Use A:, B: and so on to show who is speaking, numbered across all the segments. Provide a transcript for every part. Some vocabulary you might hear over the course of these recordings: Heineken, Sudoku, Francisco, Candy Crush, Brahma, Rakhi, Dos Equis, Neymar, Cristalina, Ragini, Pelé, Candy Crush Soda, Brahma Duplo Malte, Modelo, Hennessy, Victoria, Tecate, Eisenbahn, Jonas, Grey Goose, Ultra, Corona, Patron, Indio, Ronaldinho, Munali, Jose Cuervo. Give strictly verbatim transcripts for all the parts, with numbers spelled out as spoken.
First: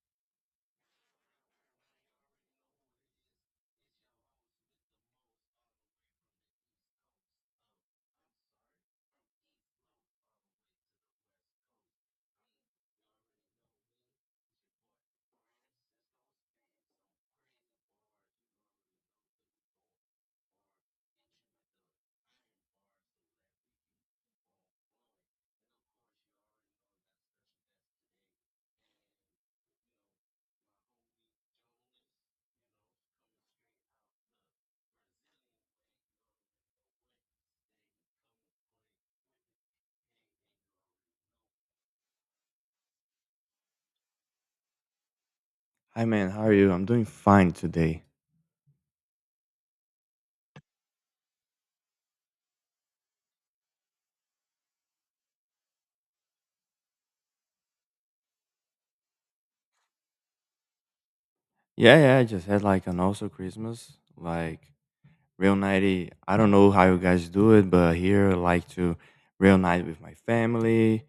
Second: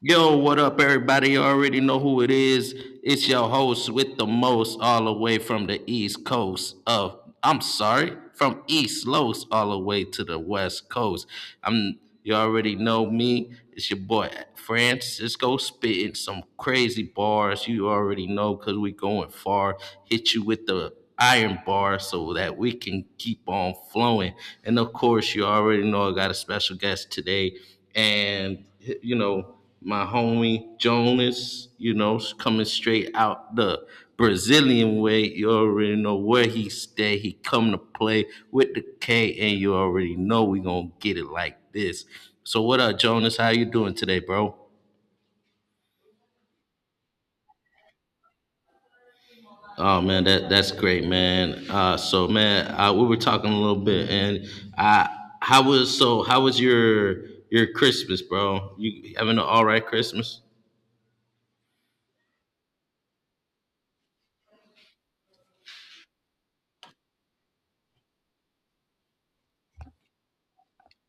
A: Yo, what up, everybody? You already know who it is. It's your host with the most, all the way from the East Coast of, I'm sorry, from East Los all the way to the West Coast. I'm, you already know me. It's your boy Francisco spitting some crazy bars. You already know because we going far. Hit you with the iron bar so that we can keep on flowing. And of course, you already know I got a special guest today, and you know my homie Jonas, you know, coming straight out the Brazilian way. You already know where he stay. He come to play with the K, and you already know we gonna get it like this. So what up, Jonas? How you doing today, bro?
B: Hi man, how are you? I'm doing fine today.
A: Oh man, that that's great, man. Uh, so man, uh, we were talking a little bit, and I how was so how was your your Christmas, bro? You having an all right Christmas?
B: Yeah, yeah, I just had like an also Christmas, like real nighty. I don't know how you guys do it, but here I like to real night with my family.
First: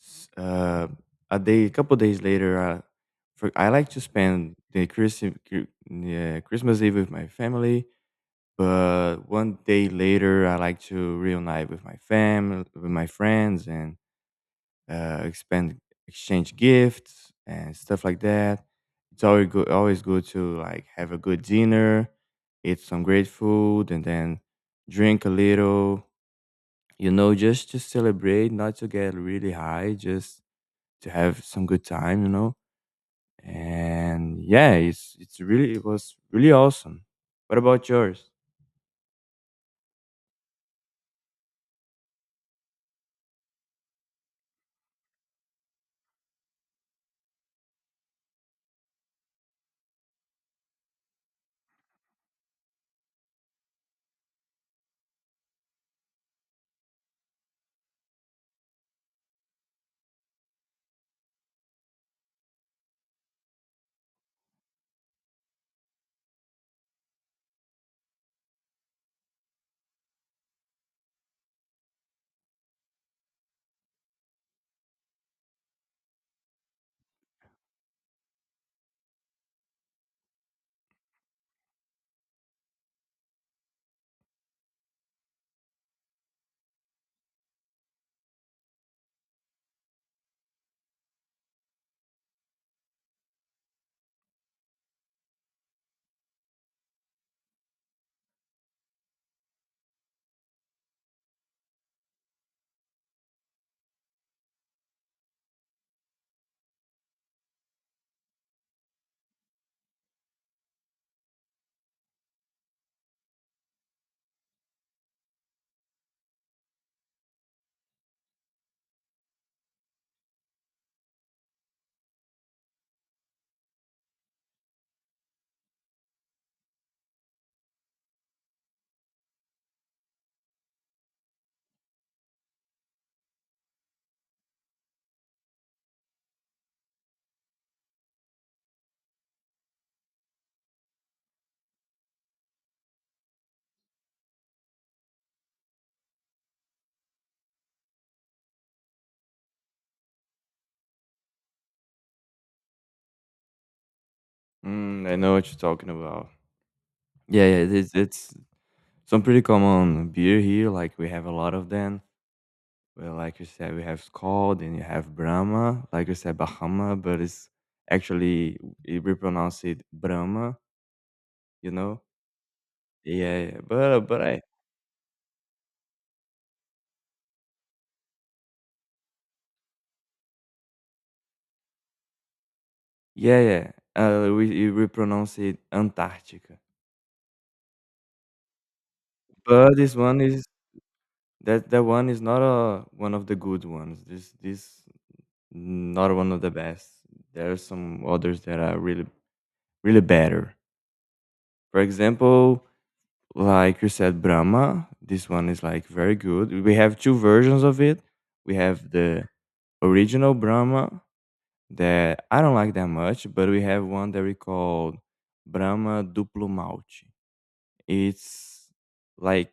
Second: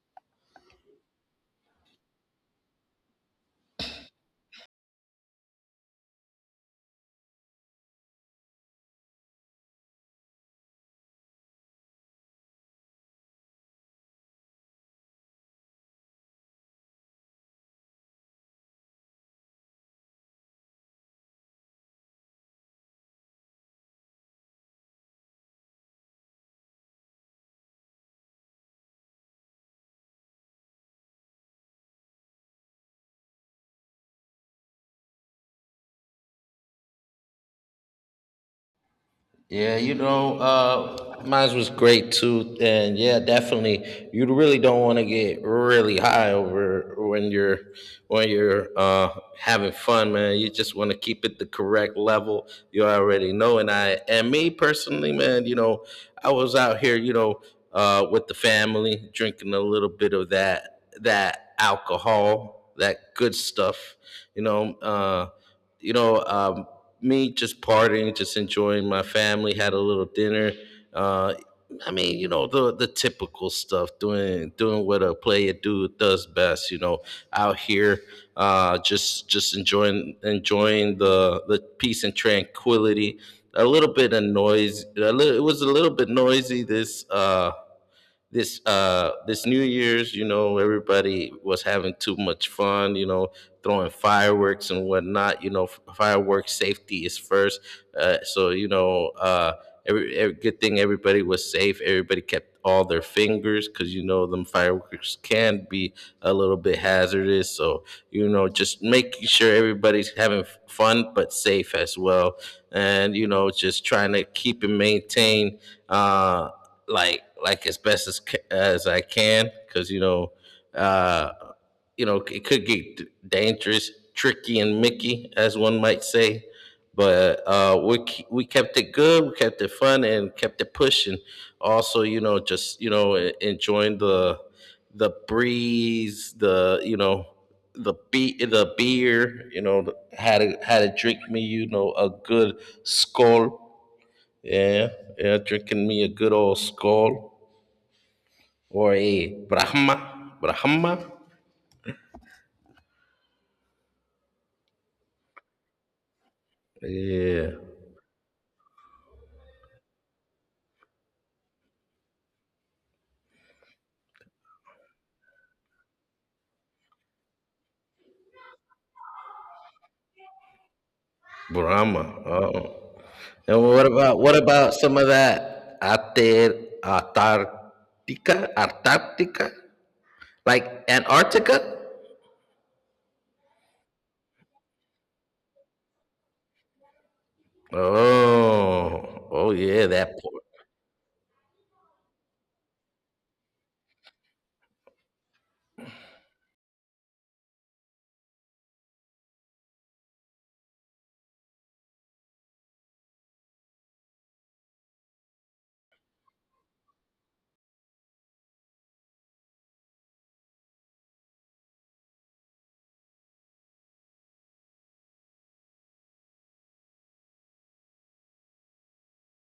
B: S- Uh, a day, a couple days later, uh, for, I like to spend the Christmas, yeah, Christmas Eve with my family. But one day later, I like to reunite with my family, with my friends, and uh, expand exchange gifts and stuff like that. It's always good always good to like have a good dinner, eat some great food, and then drink a little. You know, just to celebrate, not to get really high, just to have some good time. You know, and yeah, it's it's really it was really awesome. What about yours?
A: Yeah, you know, uh, mine was great too, and yeah, definitely. You really don't want to get really high over when you're when you're uh, having fun, man. You just want to keep it the correct level. You already know, and I and me personally, man. You know, I was out here, you know, uh, with the family, drinking a little bit of that that alcohol, that good stuff. You know, uh, you know, um, me just partying, just enjoying my family, had a little dinner. Uh, I mean, you know, the the typical stuff, doing doing what a player do does best, you know, out here, uh, just just enjoying enjoying the the peace and tranquility. A little bit of noise. A little, it was a little bit noisy this uh, this uh this New Year's, you know, everybody was having too much fun, you know, throwing fireworks and whatnot. You know, f- fireworks safety is first. Uh, so you know, uh, every, every good thing, everybody was safe. Everybody kept all their fingers because you know them fireworks can be a little bit hazardous. So you know, just making sure everybody's having f- fun but safe as well, and you know, just trying to keep and maintain. Uh, like like as best as as I can because you know uh, you know it could get dangerous, tricky, and Mickey as one might say. But uh, we we kept it good, we kept it fun, and kept it pushing. Also, you know, just you know e- enjoying the the breeze, the you know the be- the beer. You know, had a, had a drink me, you know, a good skull, yeah, yeah, drinking me a good old skull or a Brahma, Brahma.
B: Mm, I know what you're talking about. Yeah,
A: Yeah,
B: yeah, it's, it's some pretty common beer here. Like we have a lot of them. Well, like you said, we have Skol, and you have Brahma, like you said, Bahama, but it's actually it, we pronounce it Brahma, you know?
A: Brahma. Oh,
B: Yeah, yeah.
A: and what
B: But
A: about
B: but
A: what
B: I,
A: about some of that Ater, Antarctica, Antarctica, like Antarctica?
B: yeah, yeah. Uh, we we pronounce it Antarctica.
A: Oh, oh
B: But
A: yeah,
B: this
A: that
B: one
A: port.
B: is that that one is not a one of the good ones. This this not one of the best. There are some others that are really really better. For example, like you said, Brahma. This one is like very good. We have two versions of it. We have the original Brahma that I don't like that much, but we have one that we call Brahma Duplo Malte. It's like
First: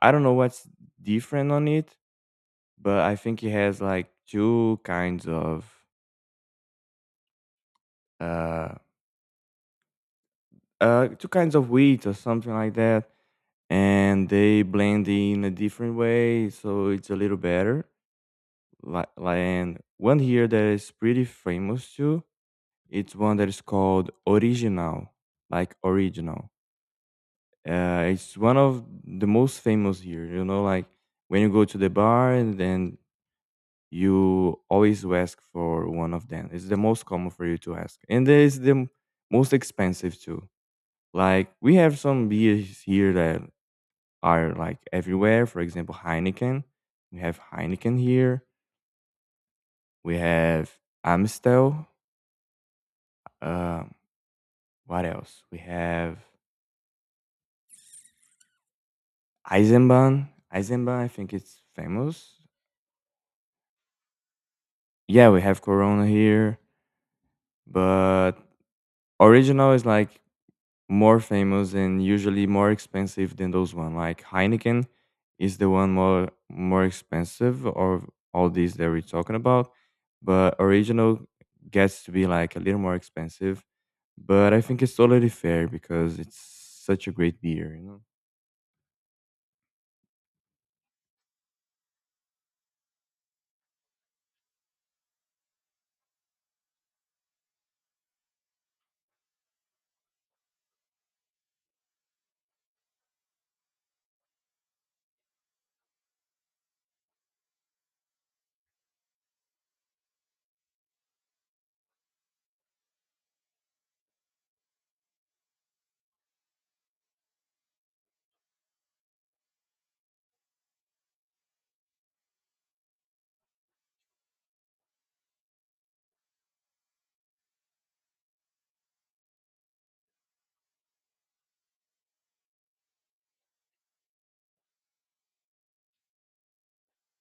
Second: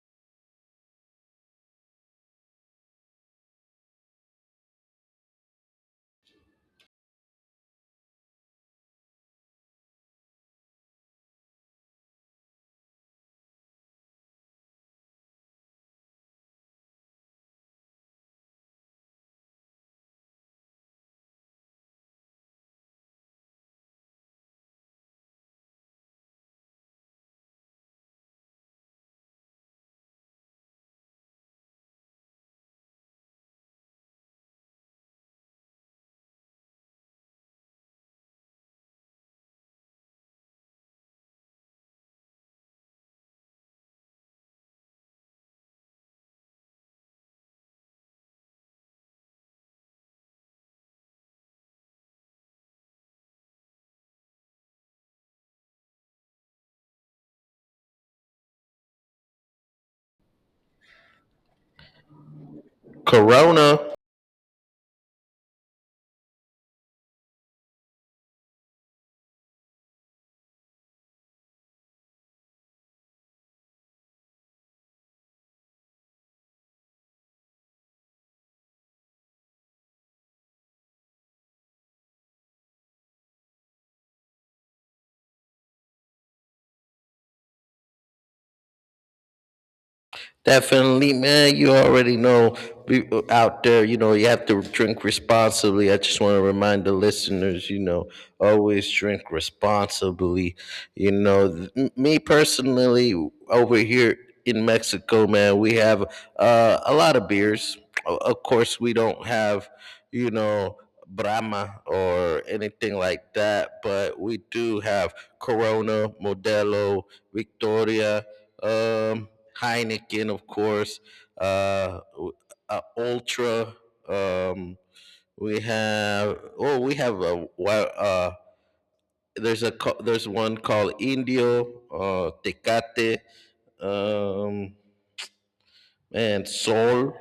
B: I don't know what's different on it, but I think it has like two kinds of uh uh two kinds of wheat or something like that, and they blend in a different way, so it's a little better. Like, and one here that is pretty famous too. It's one that is called Original, like original. Uh, it's one of the most famous here. You know, like when you go to the bar and then you always ask for one of them. It's the most common for you to ask, and it's the m- most expensive too. Like we have some beers here that are like everywhere. For example, Heineken. We have Heineken here. We have Amstel. Um, what else? We have Eisenbahn. Eisenbahn, I think it's famous.
A: Corona.
B: Yeah, we have Corona here, but original is like more famous and usually more expensive than those one. Like Heineken is the one more more expensive of all these that we're talking about, but original gets to be like a little more expensive. But I think it's totally fair because it's such a great beer, you know.
A: Definitely, man. You already know be- out there, you know, you have to drink responsibly. I just want to remind the listeners, you know, always drink responsibly. You know, th- m- me personally, over here in Mexico, man, we have uh, a lot of beers. O- Of course, we don't have, you know, Brahma or anything like that, but we do have Corona, Modelo, Victoria, um, Heineken, of course, uh, w- uh, Ultra. Um, we have oh, we have a wa- uh, there's a co- there's one called Indio, uh, Tecate. Um, Man, soul.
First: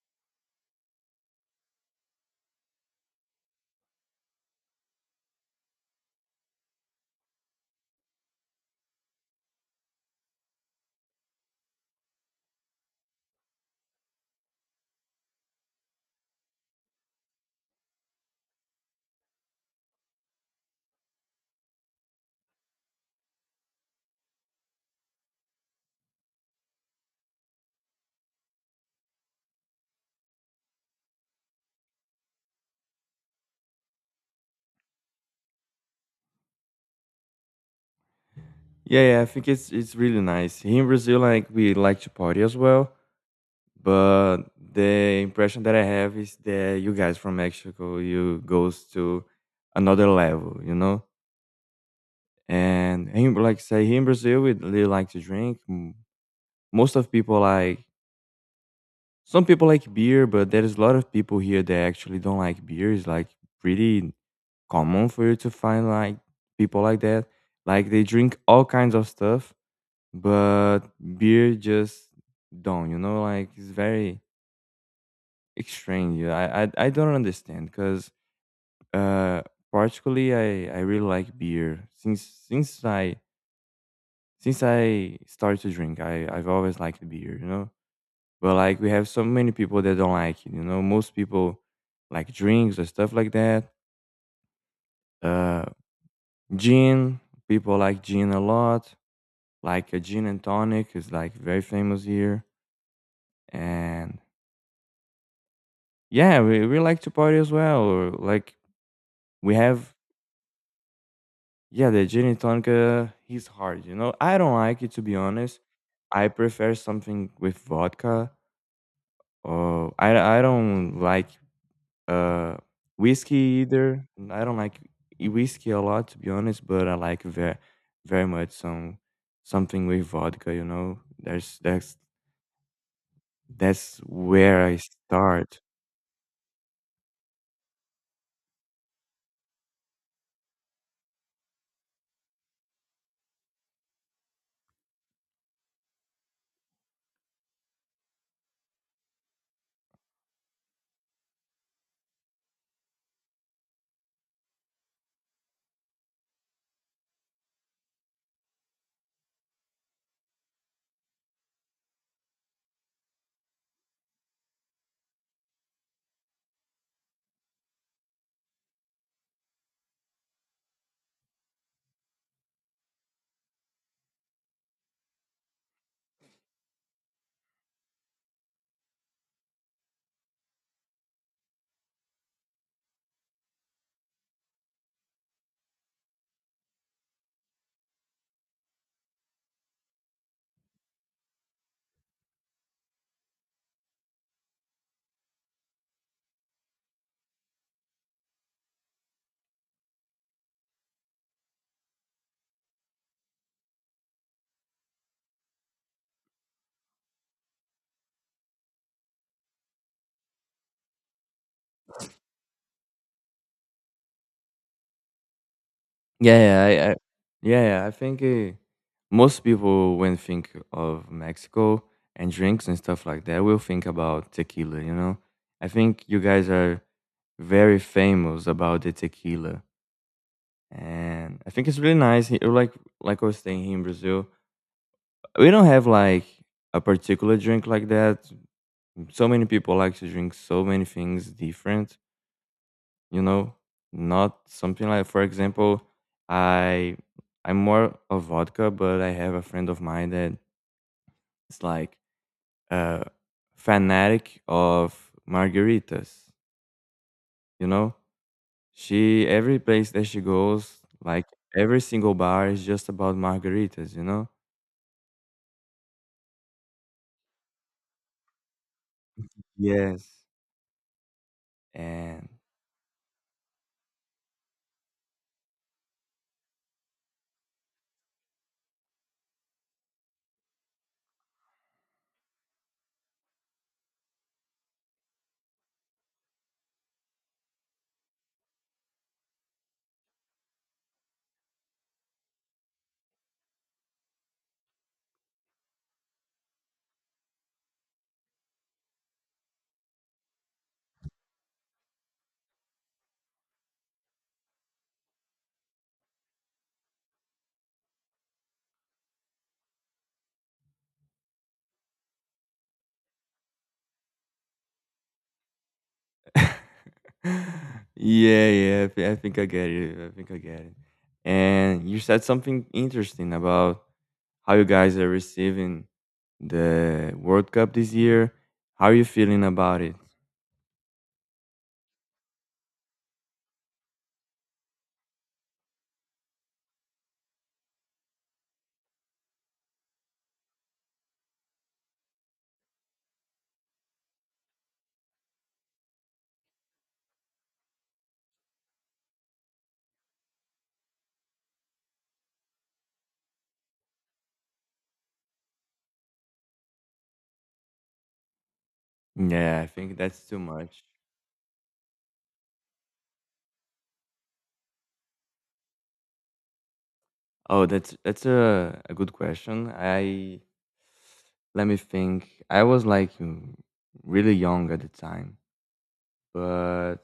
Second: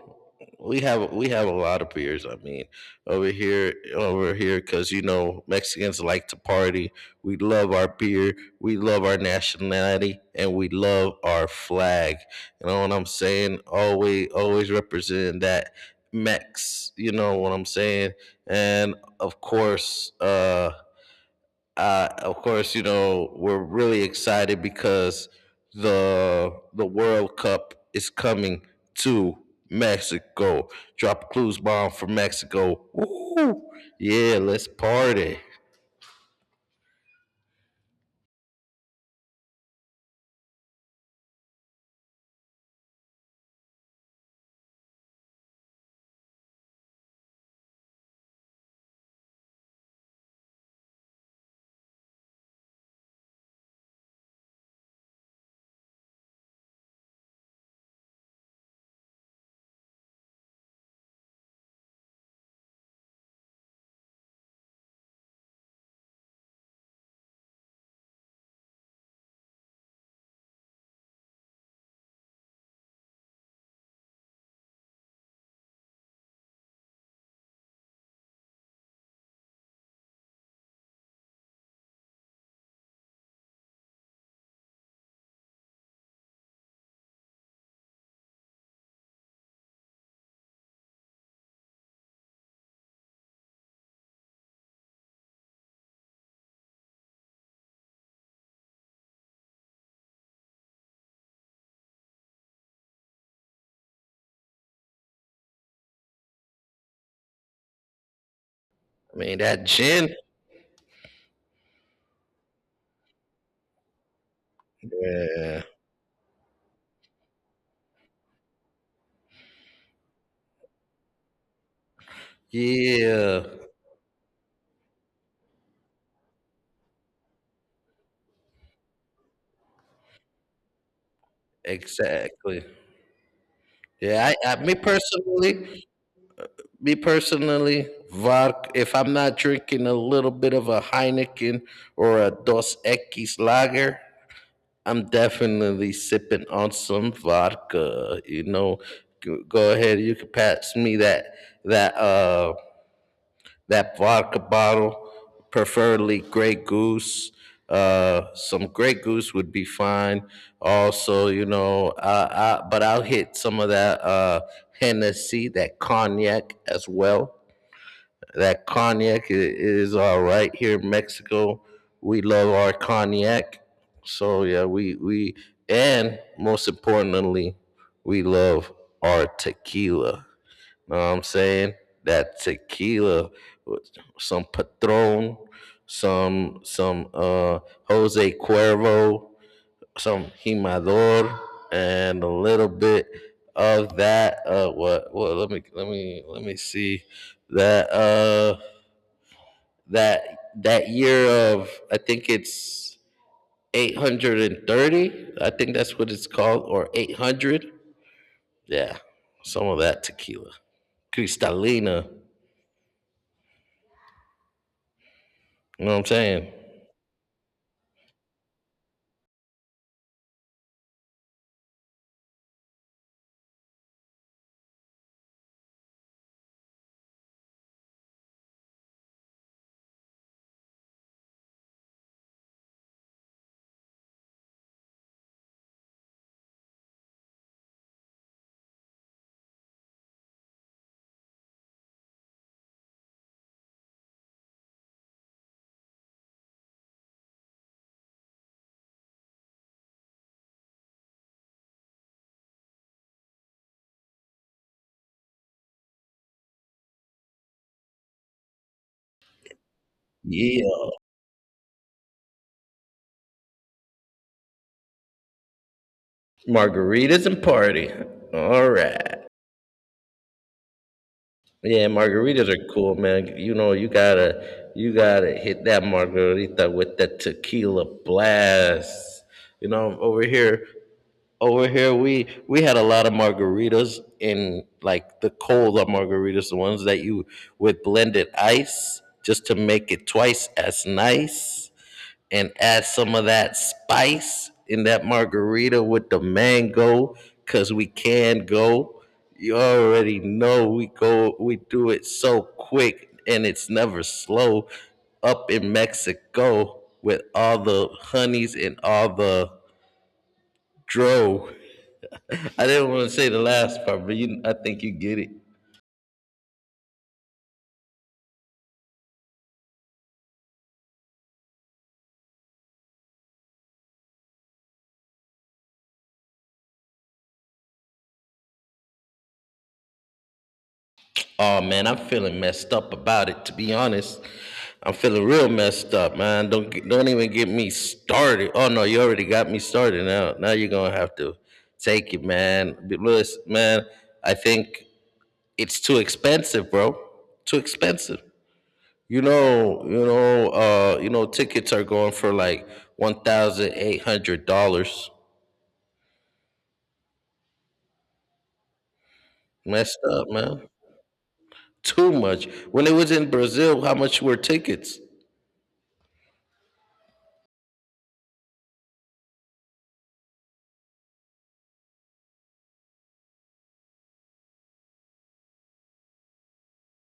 A: We have we have a lot of beers. I mean, over here, over here, because you know Mexicans like to party. We love our beer. We love our nationality, and we love our flag. You know what I'm saying? Always, always representing that Mex. You know what I'm saying? And of course, uh, uh, of course, you know we're really excited because the the World Cup is coming to Mexico. Drop a clues bomb for Mexico. Woo! Yeah, let's party.
B: Yeah, yeah, I think it's it's really nice. Here in Brazil, like we like to party as well, but the impression that I have is that you guys from Mexico, you goes to another level, you know. And here, like say here in Brazil, we really like to drink. M- Most of people like some people like beer, but there is a lot of people here that actually don't like beer. It's like pretty common for you to find like people like that. Like they drink all kinds of stuff, but beer just don't, you know like it's very strange. Yeah, i i, I don't understand because uh particularly i i really like beer since since i since i started to drink. I i've always liked beer. You know but like we have so many people that don't like it. You know most people like drinks or stuff like that. Uh gin, people like gin a lot. Like a gin and tonic is like very famous here, and yeah, we, we like to party as well. Or like
A: I mean
B: we
A: that
B: have,
A: gin.
B: yeah, the gin and tonic. Uh, he's hard, you know. I don't like it to be honest.
A: Yeah,
B: I prefer something with vodka. Or I I don't like uh
A: yeah,
B: whiskey either. And I don't like i- whiskey a lot to be honest, but I like very very much some something with vodka. You know, there's that's
A: exactly.
B: that's
A: Yeah, I, I,
B: where
A: me
B: I start.
A: personally, me personally, vodka. If I'm not drinking a little bit of a Heineken or a Dos Equis lager, I'm definitely sipping on some vodka. You know, G- go ahead. You can pass me that that uh that vodka bottle, preferably Grey Goose. Uh, some Grey Goose would be fine. Also, you know, uh, I, but I'll hit some of that uh Hennessy, that cognac as well. That cognac is all right here in Mexico. We love our cognac. So yeah, we we and most importantly, we love our tequila. Know what I'm saying? That tequila with some Patron, some some uh Jose Cuervo, some Himador, and a little bit of that uh what well, let me let me let me see that uh that that year of I think it's eight hundred thirty. I think that's what it's called, or eight hundred. Yeah, some of that tequila, Cristalina. You know what I'm saying?
B: Yeah, yeah, I, I yeah, yeah, I think uh, most people when think of Mexico and drinks and stuff like that will think about tequila, you know. I think you guys are very famous about the tequila, and I think it's really nice. Here, like like I was saying here in Brazil, we don't have like a particular drink like that. So many people like to drink so many things different, you know not something like, for example, i i'm more of vodka, but I have a friend of mine that is like a fanatic of margaritas, you know, she every place that she
A: Yeah,
B: goes, like every single bar is just about margaritas, you know.
A: margaritas and party. All right.
B: Yes,
A: Yeah,
B: and
A: margaritas are cool, man. You know, you gotta you gotta hit that margarita with that tequila blast. You know, over here, Over here, we we had a lot of margaritas in like the cold margaritas, the ones that you with blended ice just to make it twice as nice, and add some of that spice in that margarita with the mango, cause we can go. You already know we go, we do it so quick, and it's never slow up in Mexico with all the honeys and all the dro. I didn't want to say the last part, but you, I think you get it.
B: yeah, yeah. I, thi- I think I get it. I think I get it. And you said something interesting about how you guys are receiving the World Cup this year. How are you feeling about it?
A: Oh man, I'm feeling messed up about it. To be honest, I'm feeling real messed up, man. Don't get- don't even get me started. Oh no, you already got me started. Now now you're gonna have to take it, man. But Lewis, man, I think it's too expensive, bro. Too expensive. You know, you know, uh, you know, tickets are going for like one thousand eight hundred dollars.
B: Yeah, I think
A: Messed
B: that's
A: up,
B: too
A: man.
B: much.
A: too much. When it was in Brazil, how much were tickets?
B: Oh, that's that's a, a good question. I let me think. I was like mm, really young at the time, but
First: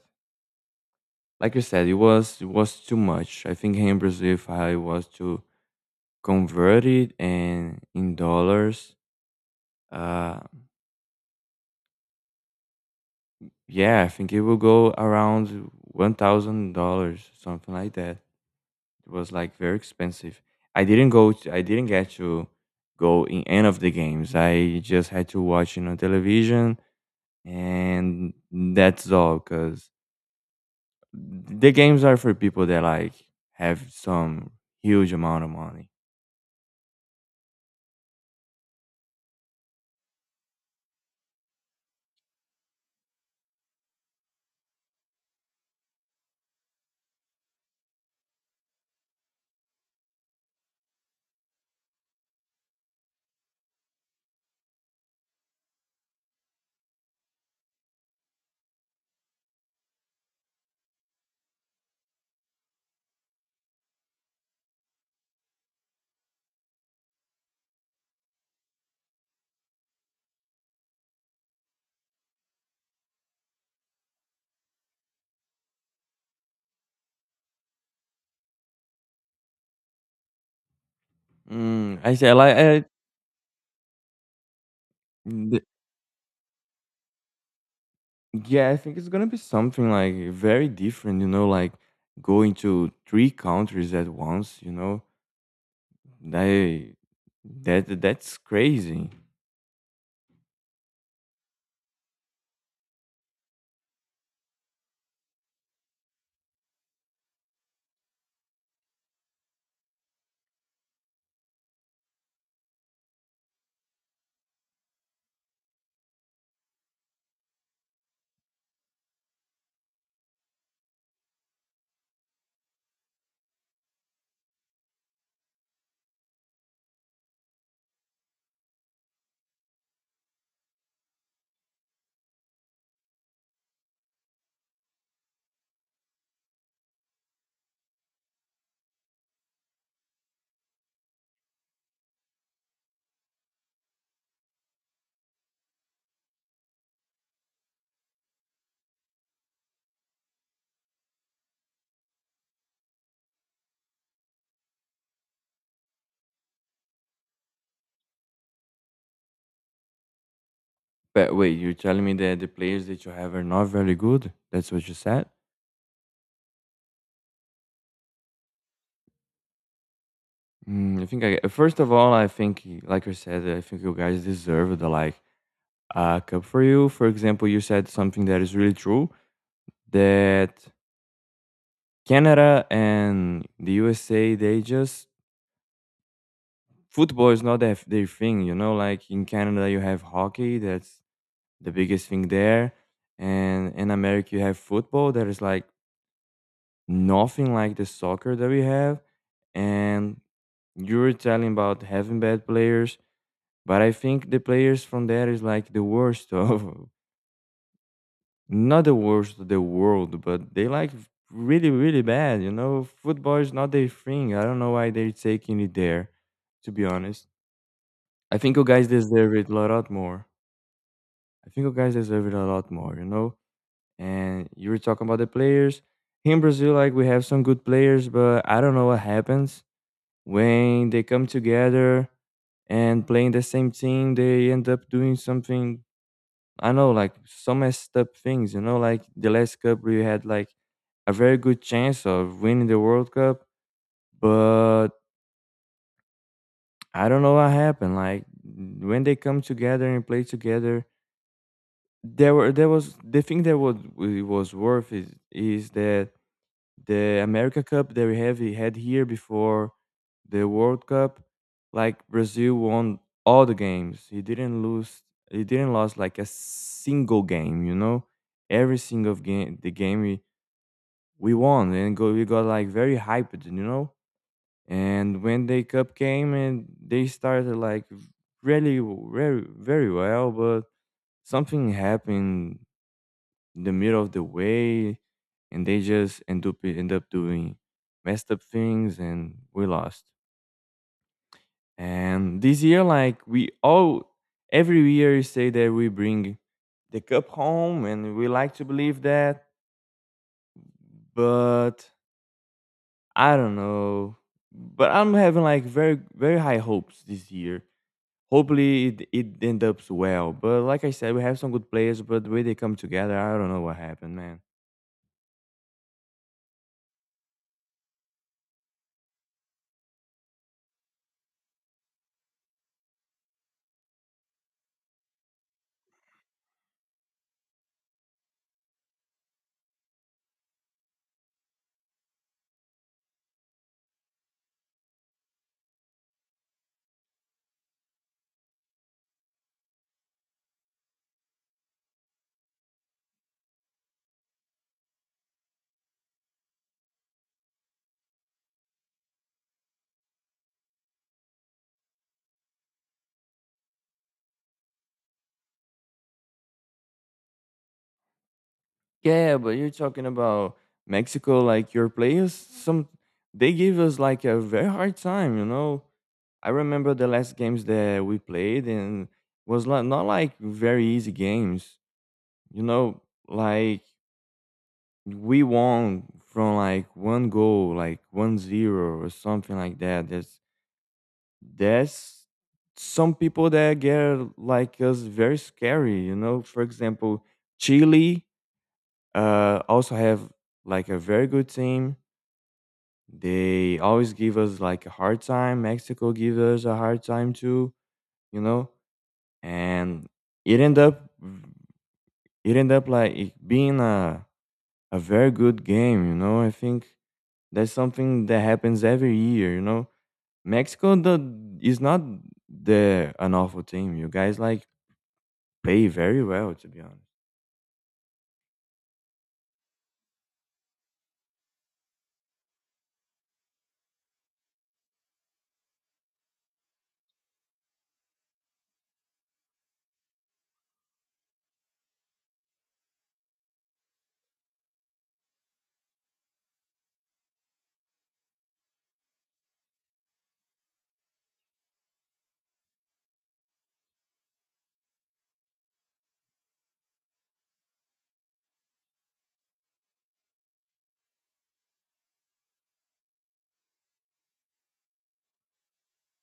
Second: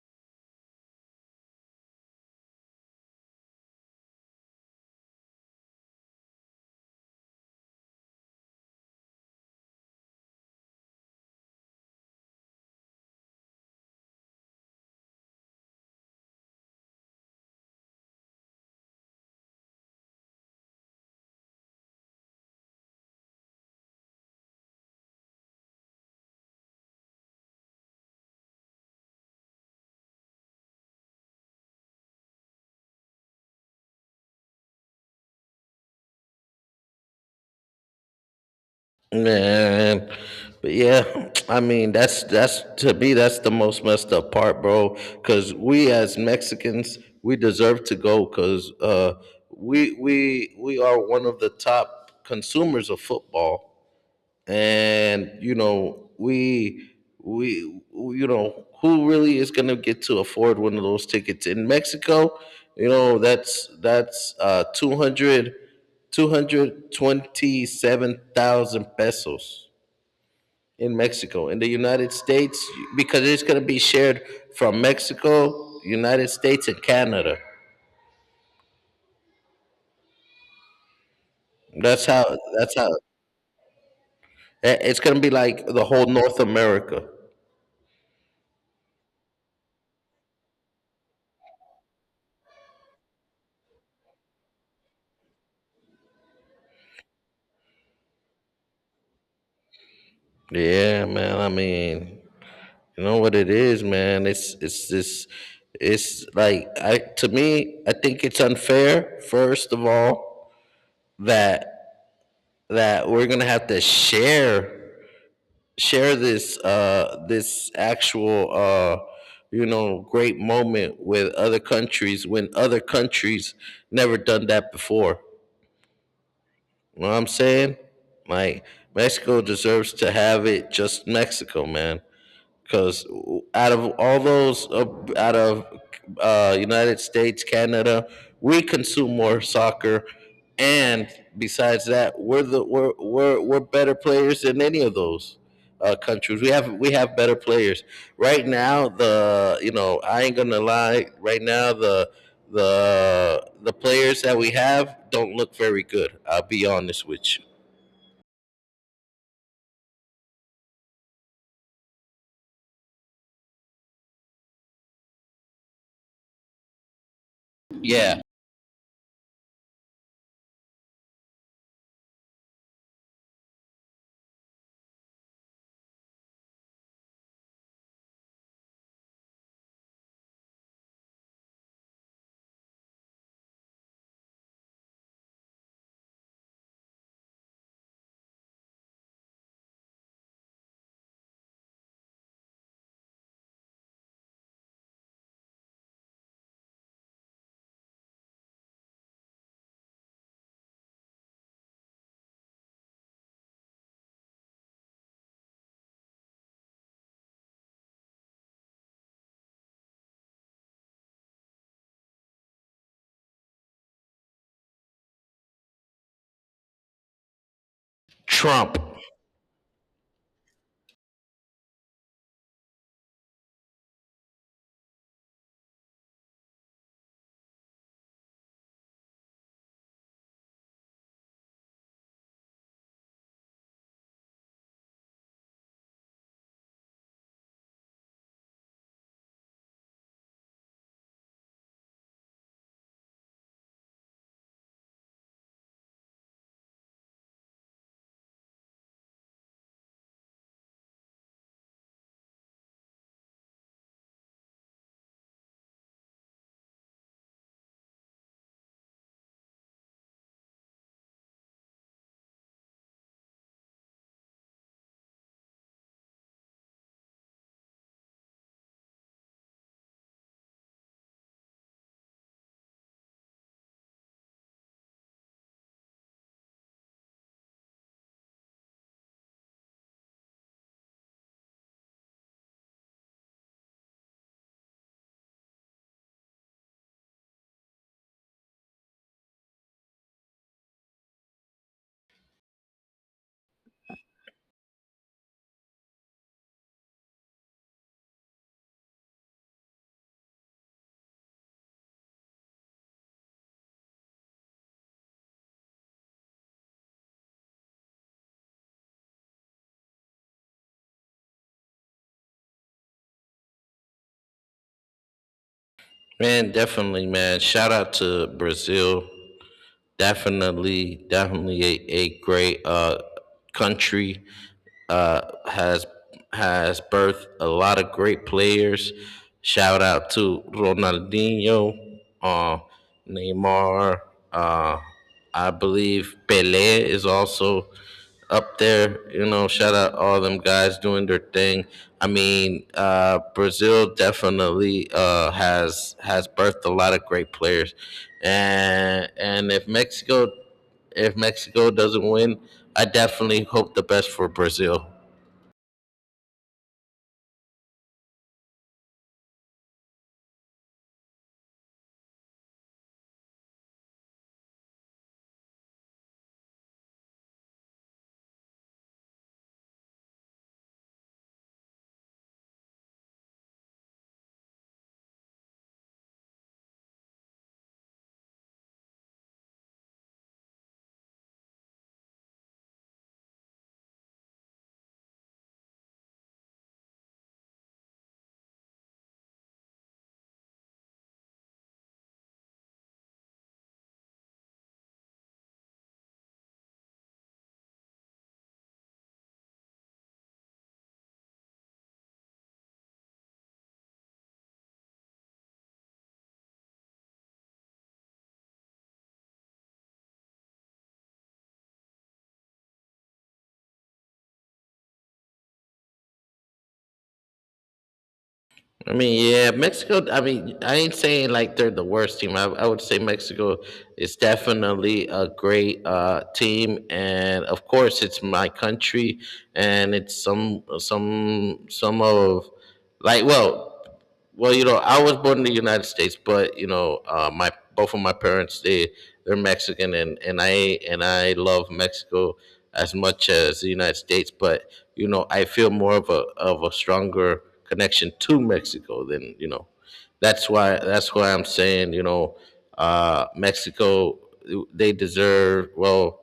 B: like you said, it was it was too much. I think here in Brazil, if I was to converted and in dollars, uh, yeah, I think it will go around one thousand dollars, something like that. It was like very expensive. I didn't go. To, I didn't get to go in any of the games. I just had to watch it on television, and that's all. Cause the games are for people that like have some huge amount of money.
A: Man, but yeah, I mean that's that's to me, that's the most messed up part, bro. Because we as Mexicans, we deserve to go because uh, we we we are one of the top consumers of football. And you know we we you know who really is going to get to afford one of those tickets in Mexico. You know that's that's uh two hundred two hundred twenty seven thousand pesos in Mexico. In the United States, because it's going to be shared from Mexico, United States, and Canada.
B: Mm,
A: That's
B: I
A: how,
B: say
A: that's
B: like,
A: how, eh, it's going to be
B: I.
A: like the whole North America.
B: Yeah, I think it's gonna be something like very different, you know, like going to three countries at once, you know. They that that's crazy.
A: Yeah, man. I mean, you know what it is, man. It's it's this. It's like I to me, I think it's unfair. First of all, that that we're gonna have to share share this uh this actual uh you know great moment with other countries when other countries never done that before. You know what I'm saying? Like Mexico deserves to have it. Just Mexico, man. Because out of all those uh, out of uh, United States, Canada, we consume more soccer, and besides that, we're the we're we're, we're better players than any of those uh, countries. We have we have better players right now. The you know I ain't gonna lie. Right now the the the players that we have don't look very good. I'll be honest with you.
B: But wait, you're telling me that the players that you have are not very good? That's what you said?
A: Yeah,
B: Mm, I think I first of all, I think y- like I said, I think you guys deserve the, like, uh cup for you. For example, you said something that is really true that Canada and the U S A they just football is not their, their thing, you know. Like in Canada, you have hockey, that's the biggest thing there, and in America, you have football that is like nothing like the soccer that we have. And you were telling about having bad players, but I think the players from there is like the worst of not the worst of the world, but they like really really bad. You know, football is not their thing. I don't know why they're taking it there. To be honest, I think you
A: Trump,
B: guys deserve it a lot more. I think you guys deserve it a lot more, you know? And you were talking about the players. Here in Brazil, like we have some good players, but I don't know what happens when they come together and playing the same team, they end up doing something, I know, like some messed up things, you know, like the last cup we had like a very good chance of winning the World Cup, but I don't know what happened. Like when they come together and play together, there were there was the thing that was it was worth is is that the America Cup that we have we had here before the World Cup, like Brazil won all the games. He didn't lose. He didn't lose like a single game. You know, every single game the game we we won and go we got like very hyped. You know, and when the cup came and they started like really w- very very well, but something happened in the middle of the way and they just end up end up doing messed up things, and we lost. And this year like we all every year you say that we bring the cup home and we like to believe that, but I don't know. But I'm having like very very high hopes this year. Hopefully it, it ends up well. But like I said, we have some good players, but the way they come together, I don't know what happened, man.
A: man. Definitely, man. Shout out to Brazil. Definitely, definitely a, a great uh country. Uh, has has birthed a lot of great players. Shout out to Ronaldinho, uh, Neymar. Uh, I believe Pelé is also up there. You know, shout out all them guys doing their thing. I mean, uh, Brazil definitely uh, has has birthed a lot of great players, and and if Mexico if Mexico doesn't win, I definitely hope the best for Brazil.
B: Yeah, but you're talking about Mexico, like your players, some they give us like a very hard time, you know. I remember the last games that we played and was not, not like very easy games. You know, like we won from like one goal, like one zero or something like that. That's that's some people that get like us very scary, you know. For example, Chile, uh, also have like a very good team. They always give us like a hard time. Mexico gives us a hard time too, you know. And it ended up it ended up like it being a a very good game, you know. I think that's something that happens every year, you know. Mexico the, is not the an awful team. You guys like play very well, to be honest.
A: I mean, yeah, Mexico. I mean, I ain't saying like they're the worst team. I, I would say Mexico is definitely a great uh, team, and of course, it's my country, and it's some some some of like well, well, you know, I was born in the United States, but you know, uh, my both of my parents, they they're Mexican, and and I and I love Mexico as much as the United States, but you know, I feel more of a of a stronger connection to Mexico than you know. That's why that's why I'm saying, you know, uh, Mexico they deserve well.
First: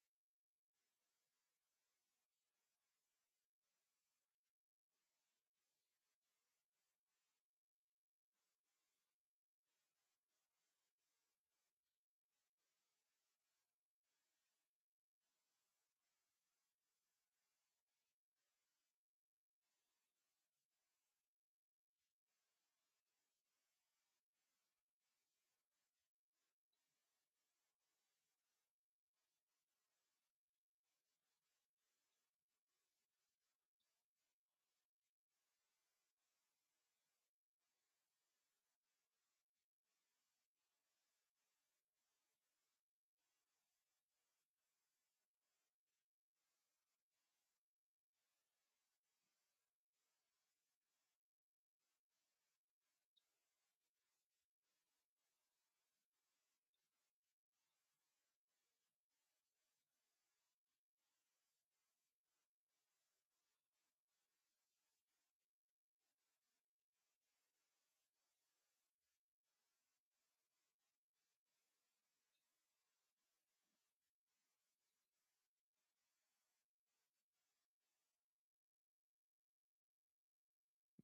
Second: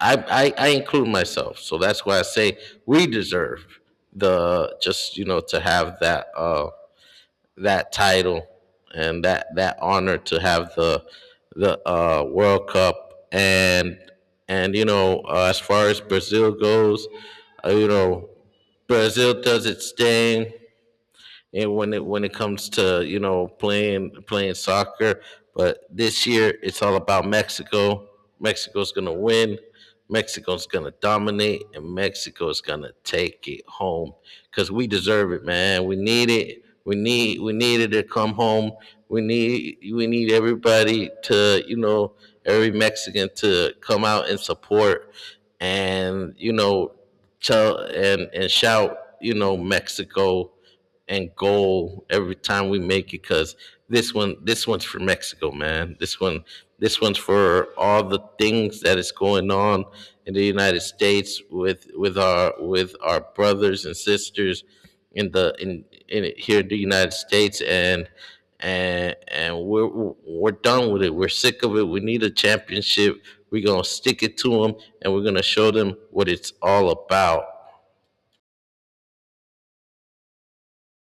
A: I, I I include myself, so that's why I say we deserve the just, you know to have that. Uh, that title and that that honor to have the the uh, World Cup, and and you know uh, as far as Brazil goes, uh, you know Brazil does its thing, and when it when it comes to you know playing playing soccer. But this year, it's all about Mexico. Mexico's gonna win. Mexico's gonna dominate, and Mexico's gonna take it home because we deserve it, man. We need it. We need we needed to come home. We need we need everybody, to you know every Mexican, to come out and support, and you know tell and and shout, you know Mexico, and goal every time we make it. Because this one this one's for Mexico, man. This one this one's for all the things that is going on in the United States, with with our with our brothers and sisters, in the in, in here in the United States. And and and we're we're done with it. We're sick of it. We need a championship. We're gonna stick it to them, and we're gonna show them what it's all about.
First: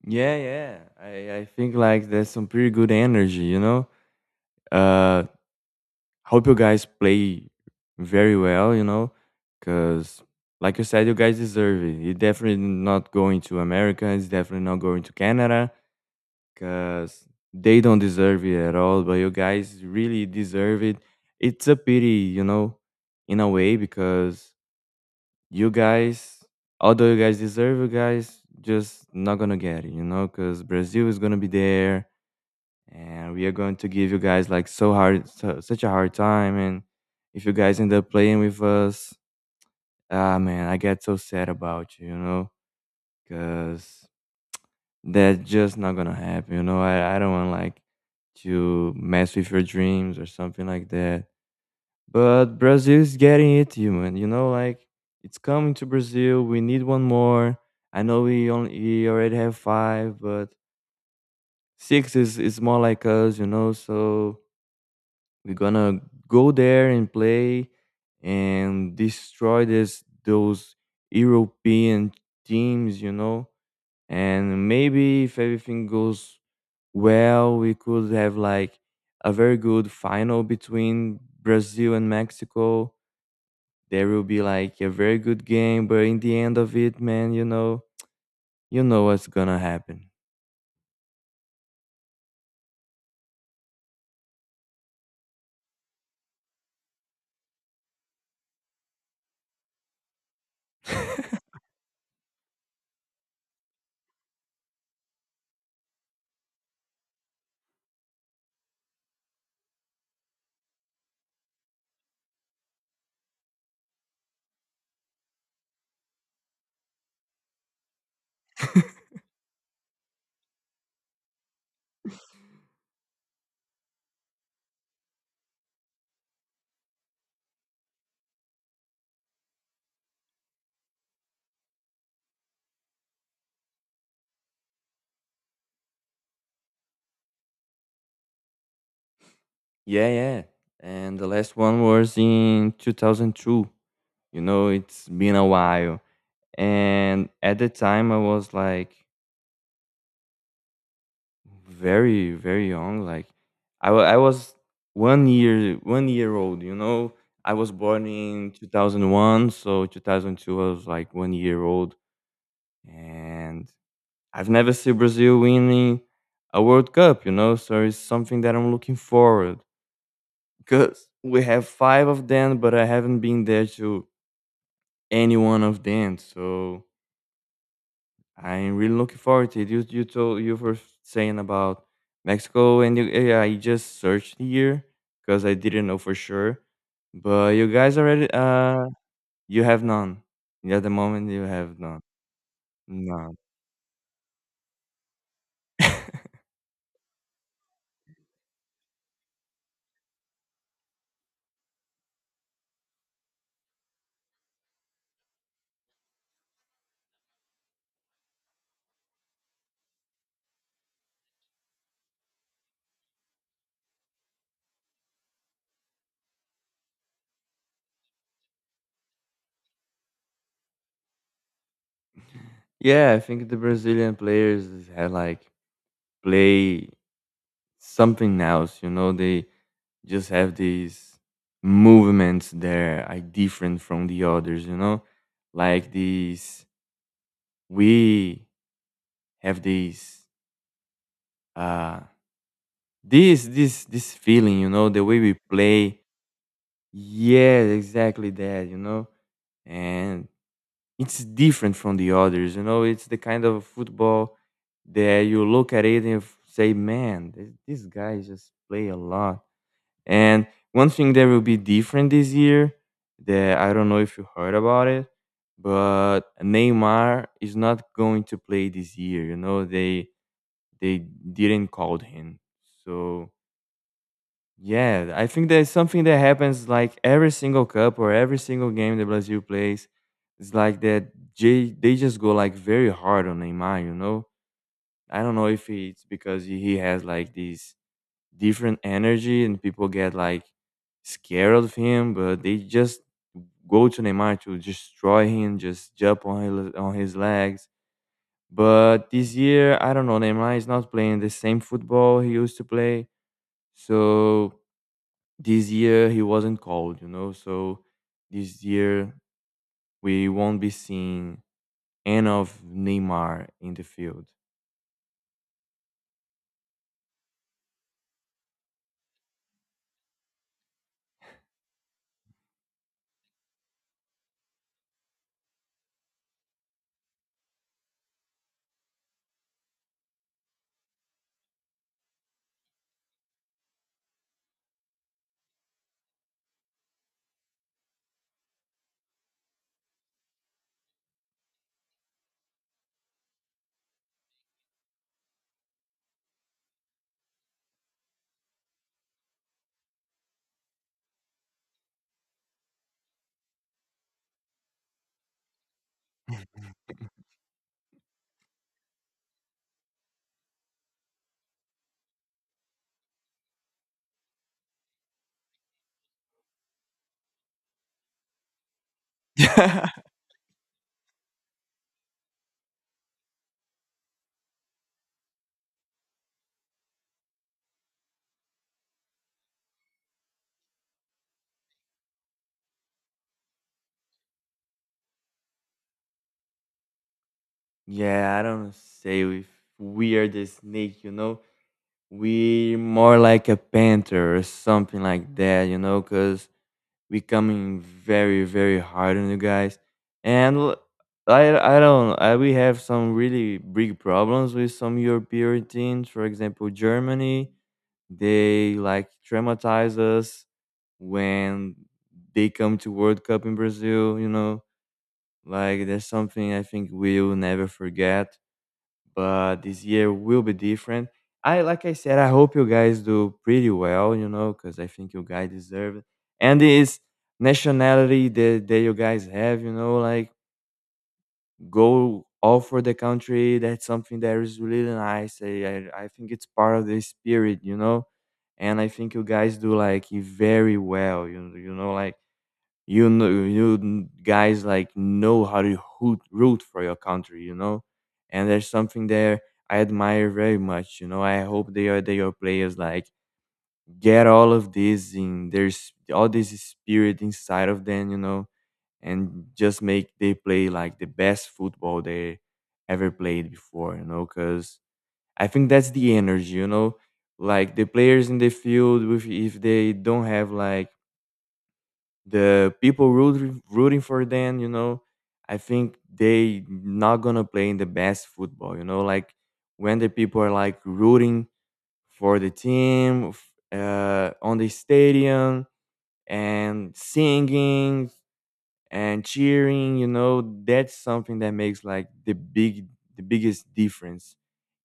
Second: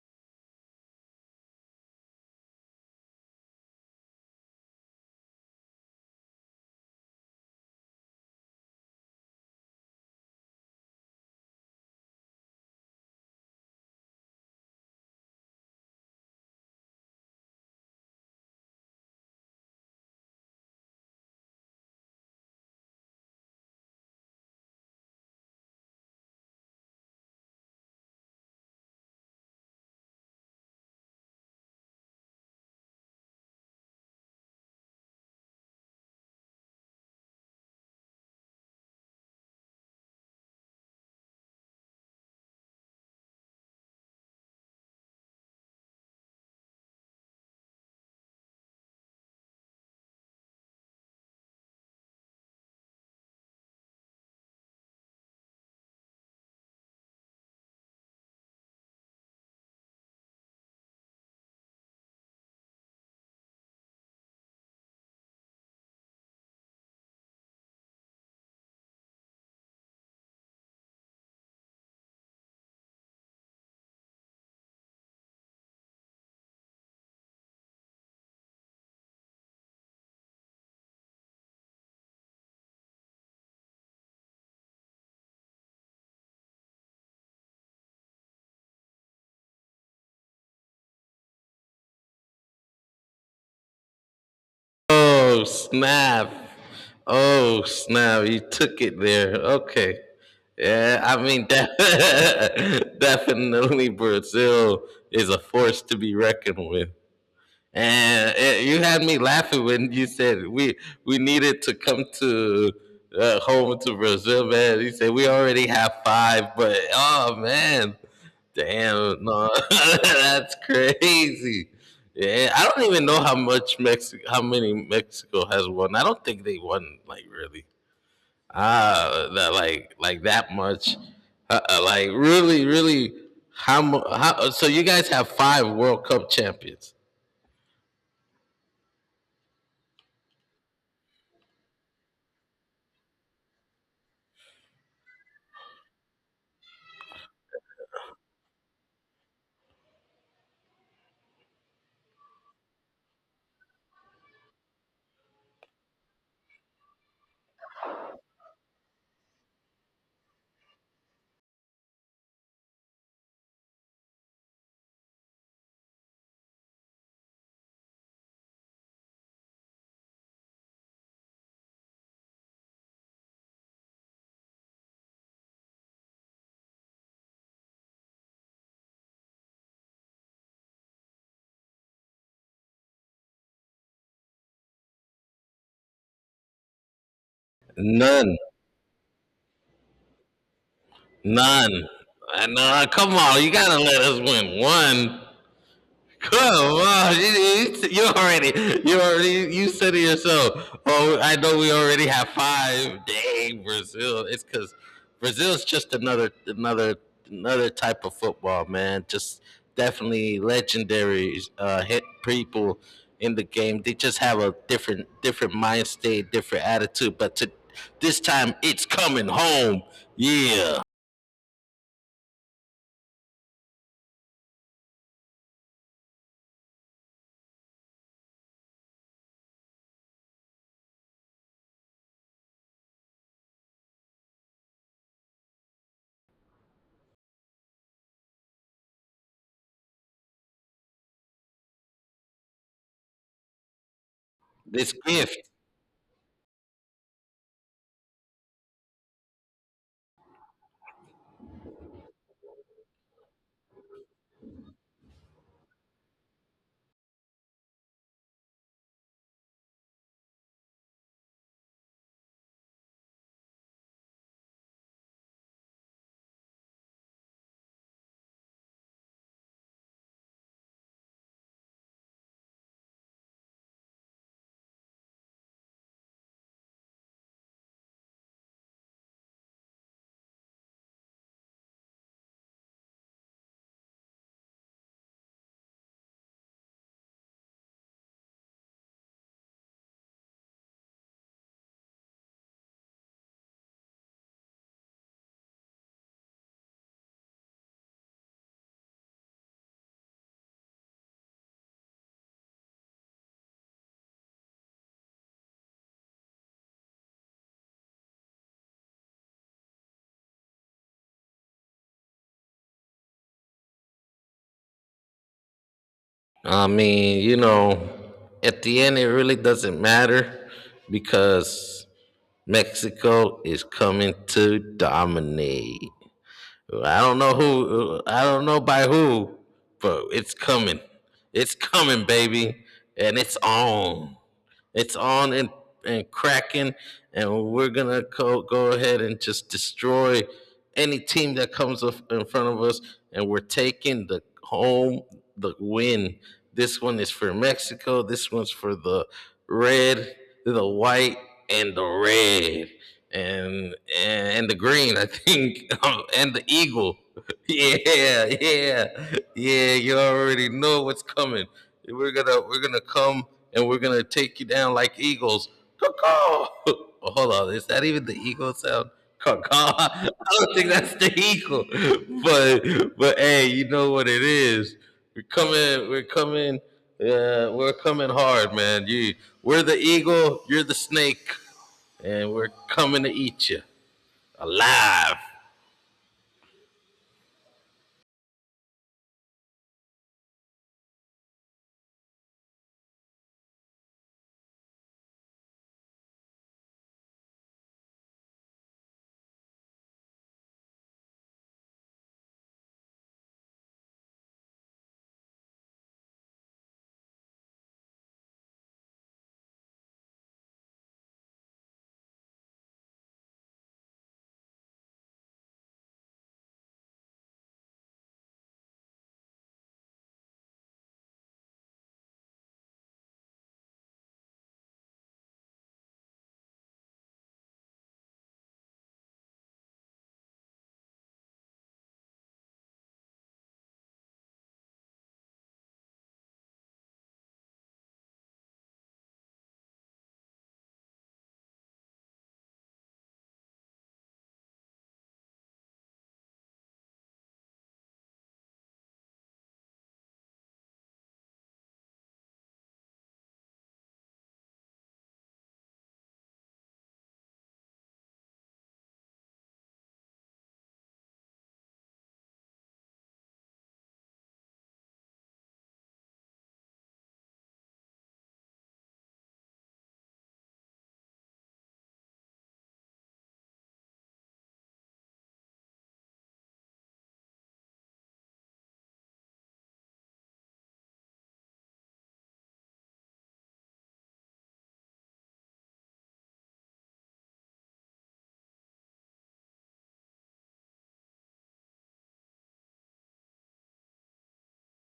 B: Yeah, yeah. I, I think like there's some pretty good energy, you know. Uh, Hope you guys play very well, you know, because like you said, you guys deserve it. It's definitely not going to America. It's definitely not going to Canada because they don't deserve it at all. But you guys really deserve it. It's a pity, you know, in a way because you guys, although you guys deserve, you guys just not gonna get it, you know, because Brazil is gonna be there and we are going to give you guys like so hard so, such a hard time. And if you guys end up playing with us, ah man, I get so sad about you, you know, because that's just not gonna happen, you know. i, I don't want like to mess with your dreams or something like that, but Brazil is getting it human, you know, like it's coming to Brazil. We need one more. I know we only we already have five, but six is is more like us, you know. So we're gonna go there and play and destroy this those European teams, you know. And maybe if everything goes well, we could have like a very good final between Brazil and Mexico. There will be like a very good game, but in the end of it, man, you know, you know what's gonna happen.
A: Oh snap! Oh snap! You took it there. Okay. Yeah, I mean, de- definitely Brazil is a force to be reckoned with. And eh, you had me laughing when you said we we needed to come to uh, home to Brazil, man. You said we already have five, but oh man, damn, no, that's crazy. Yeah, I don't even know how much Mexico, how many Mexico has won. I don't think they won like really, ah, that like like that much, uh, uh, like really, really. How, mu- how? So you guys have five World Cup champions?
B: Yeah, yeah. And the last one was in two thousand two. You know, it's been a while. And at the time I was like very very young, like i, wa- I was one year one year old, you know. I was born in two thousand one, so two thousand two I was like one year old. And I've never seen Brazil winning a World Cup, you know, so it's something that I'm looking forward, because we have five of them, but I haven't been there to any one of them. So I'm really looking forward to it. You you told you were saying about Mexico, and you, yeah, I just searched here because I didn't know for sure. But you guys already,
A: None.
B: uh, you have none. Yeah, at the moment, you have
A: None.
B: none.
A: I know. Come
B: None.
A: on, you gotta let us win one. Come on, you, you, you already, you already, you said it yourself. Oh, I know we already have five. Dang, Brazil! It's because Brazil's just another, another, another type of football, man. Just definitely legendary uh, hit people in the game. They just have a different, different mind state, different attitude. But to, this time, it's coming home. Yeah,
B: Yeah, I think the Brazilian players have like play something else. You know, they just have these movements that are different from the others. You know, like these. We have these uh this this this feeling, you know,
A: this
B: the way we
A: gift.
B: play. Yeah, exactly that, you know. And it's different from the others, you know. It's the kind of football that you look at it and f- say, man, th- these guys just play a lot. And one thing that will be different this year, that I don't know if you heard about it, but Neymar is not going to play this year, you know. They they didn't call him. So yeah, I think there's something that happens like every single cup or every single game that Brazil plays. It's like that they, they just go like very hard on Neymar, you know? I don't know if it's because he he has like this different energy and people get like scared of him, but they just go to Neymar to destroy him, just jump on his, on his legs. But this year, I don't know, Neymar is not playing the same football he used to play. So this year he wasn't called, you know. So this year we won't be seeing end of Neymar in the field.
A: I mean, you know, at the end, it really doesn't matter because Mexico is coming to dominate. I don't know who, I don't know by who, but it's coming. It's coming, baby, and it's on. It's on and, and cracking, and we're gonna go, go ahead and just destroy any team that comes up in front of us, and we're taking the home the win. This one is for Mexico. This one's for the red, the white, and the red, and and, and the green. I think, and the eagle. Yeah, yeah, yeah. You already know what's coming. We're gonna we're gonna come and we're gonna take you down like eagles. Caw-caw. Well, hold on, is that even the eagle sound? Caw-caw. I don't think that's the eagle. But but hey, you know what it is. We're coming. We're coming. Uh, we're coming hard, man. You, we're the eagle. You're the snake, and we're coming to eat you alive.
B: Yeah, I don't say if we are the snake, you know. We more like a panther or something like that, you know, cause becoming very very hard on you guys. And l- I I don't I, we have some really big problems with some European teams, for example Germany. They like traumatize us when they come to World Cup in Brazil, you know. Like there's something I think we'll never forget, but this year will be different. I like I said, I hope you guys do pretty well, you know, because I think you guys deserve it. And this nationality that, that you guys have, you know, like go all for the country. That's something that is really nice. I, I, I think it's part of the spirit, you know. And I think you guys do like it very well, you you know, like you know, you guys like know how to hoot, root for your country, you know, and there's something there I admire very much. You know, I hope they are they are players like get all of this in, there's all this spirit inside of them, you know, and just make they play like the best football they ever played before, you know, because I think that's the energy, you know, like the players in the field, with if they don't have like the people rooting rooting for them, you know, I think they not gonna play in the best football. You know, like when the people are like rooting for the team f- uh, on the stadium and singing and cheering, you know, that's something that makes like the big the biggest difference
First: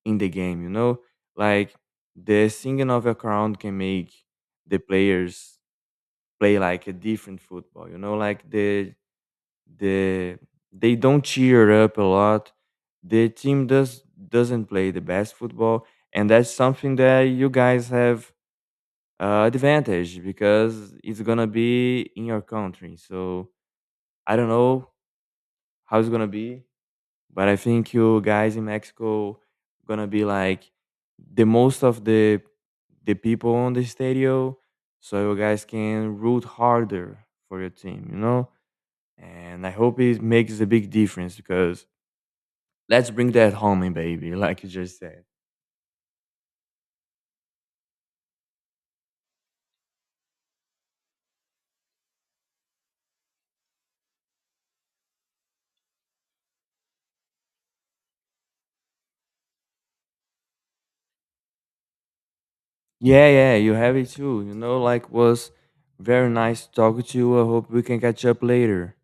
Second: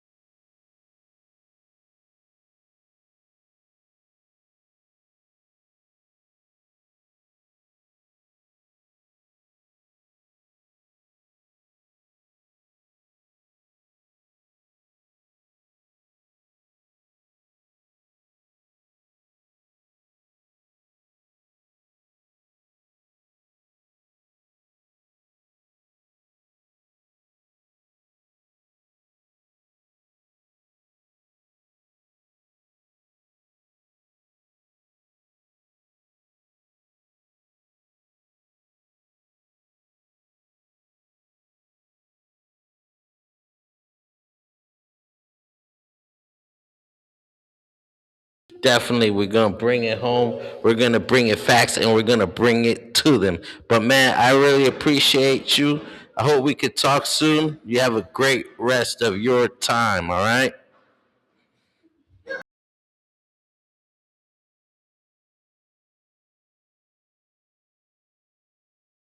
B: in the game. You know, like the singing of a crowd can make the players play like a different football. You know, like the the they don't cheer up a lot. The team does doesn't play the best football, and that's something that you guys have, uh, advantage because it's gonna be in your country. So I don't know how it's gonna be, but I think you guys in Mexico gonna be like the most of the the people on the stadium, so you guys can root harder for your team. You know, and I hope it makes a big difference because let's bring that home, eh, baby, like you just said.
A: Definitely, we're gonna bring it home. We're gonna bring it facts, and we're gonna bring it to them. But man, I really appreciate you. I hope we could talk soon. You have a great rest of your time. All right.
B: Yeah, yeah, you have it too. You know, like was very nice talking to you. I hope we can catch up later.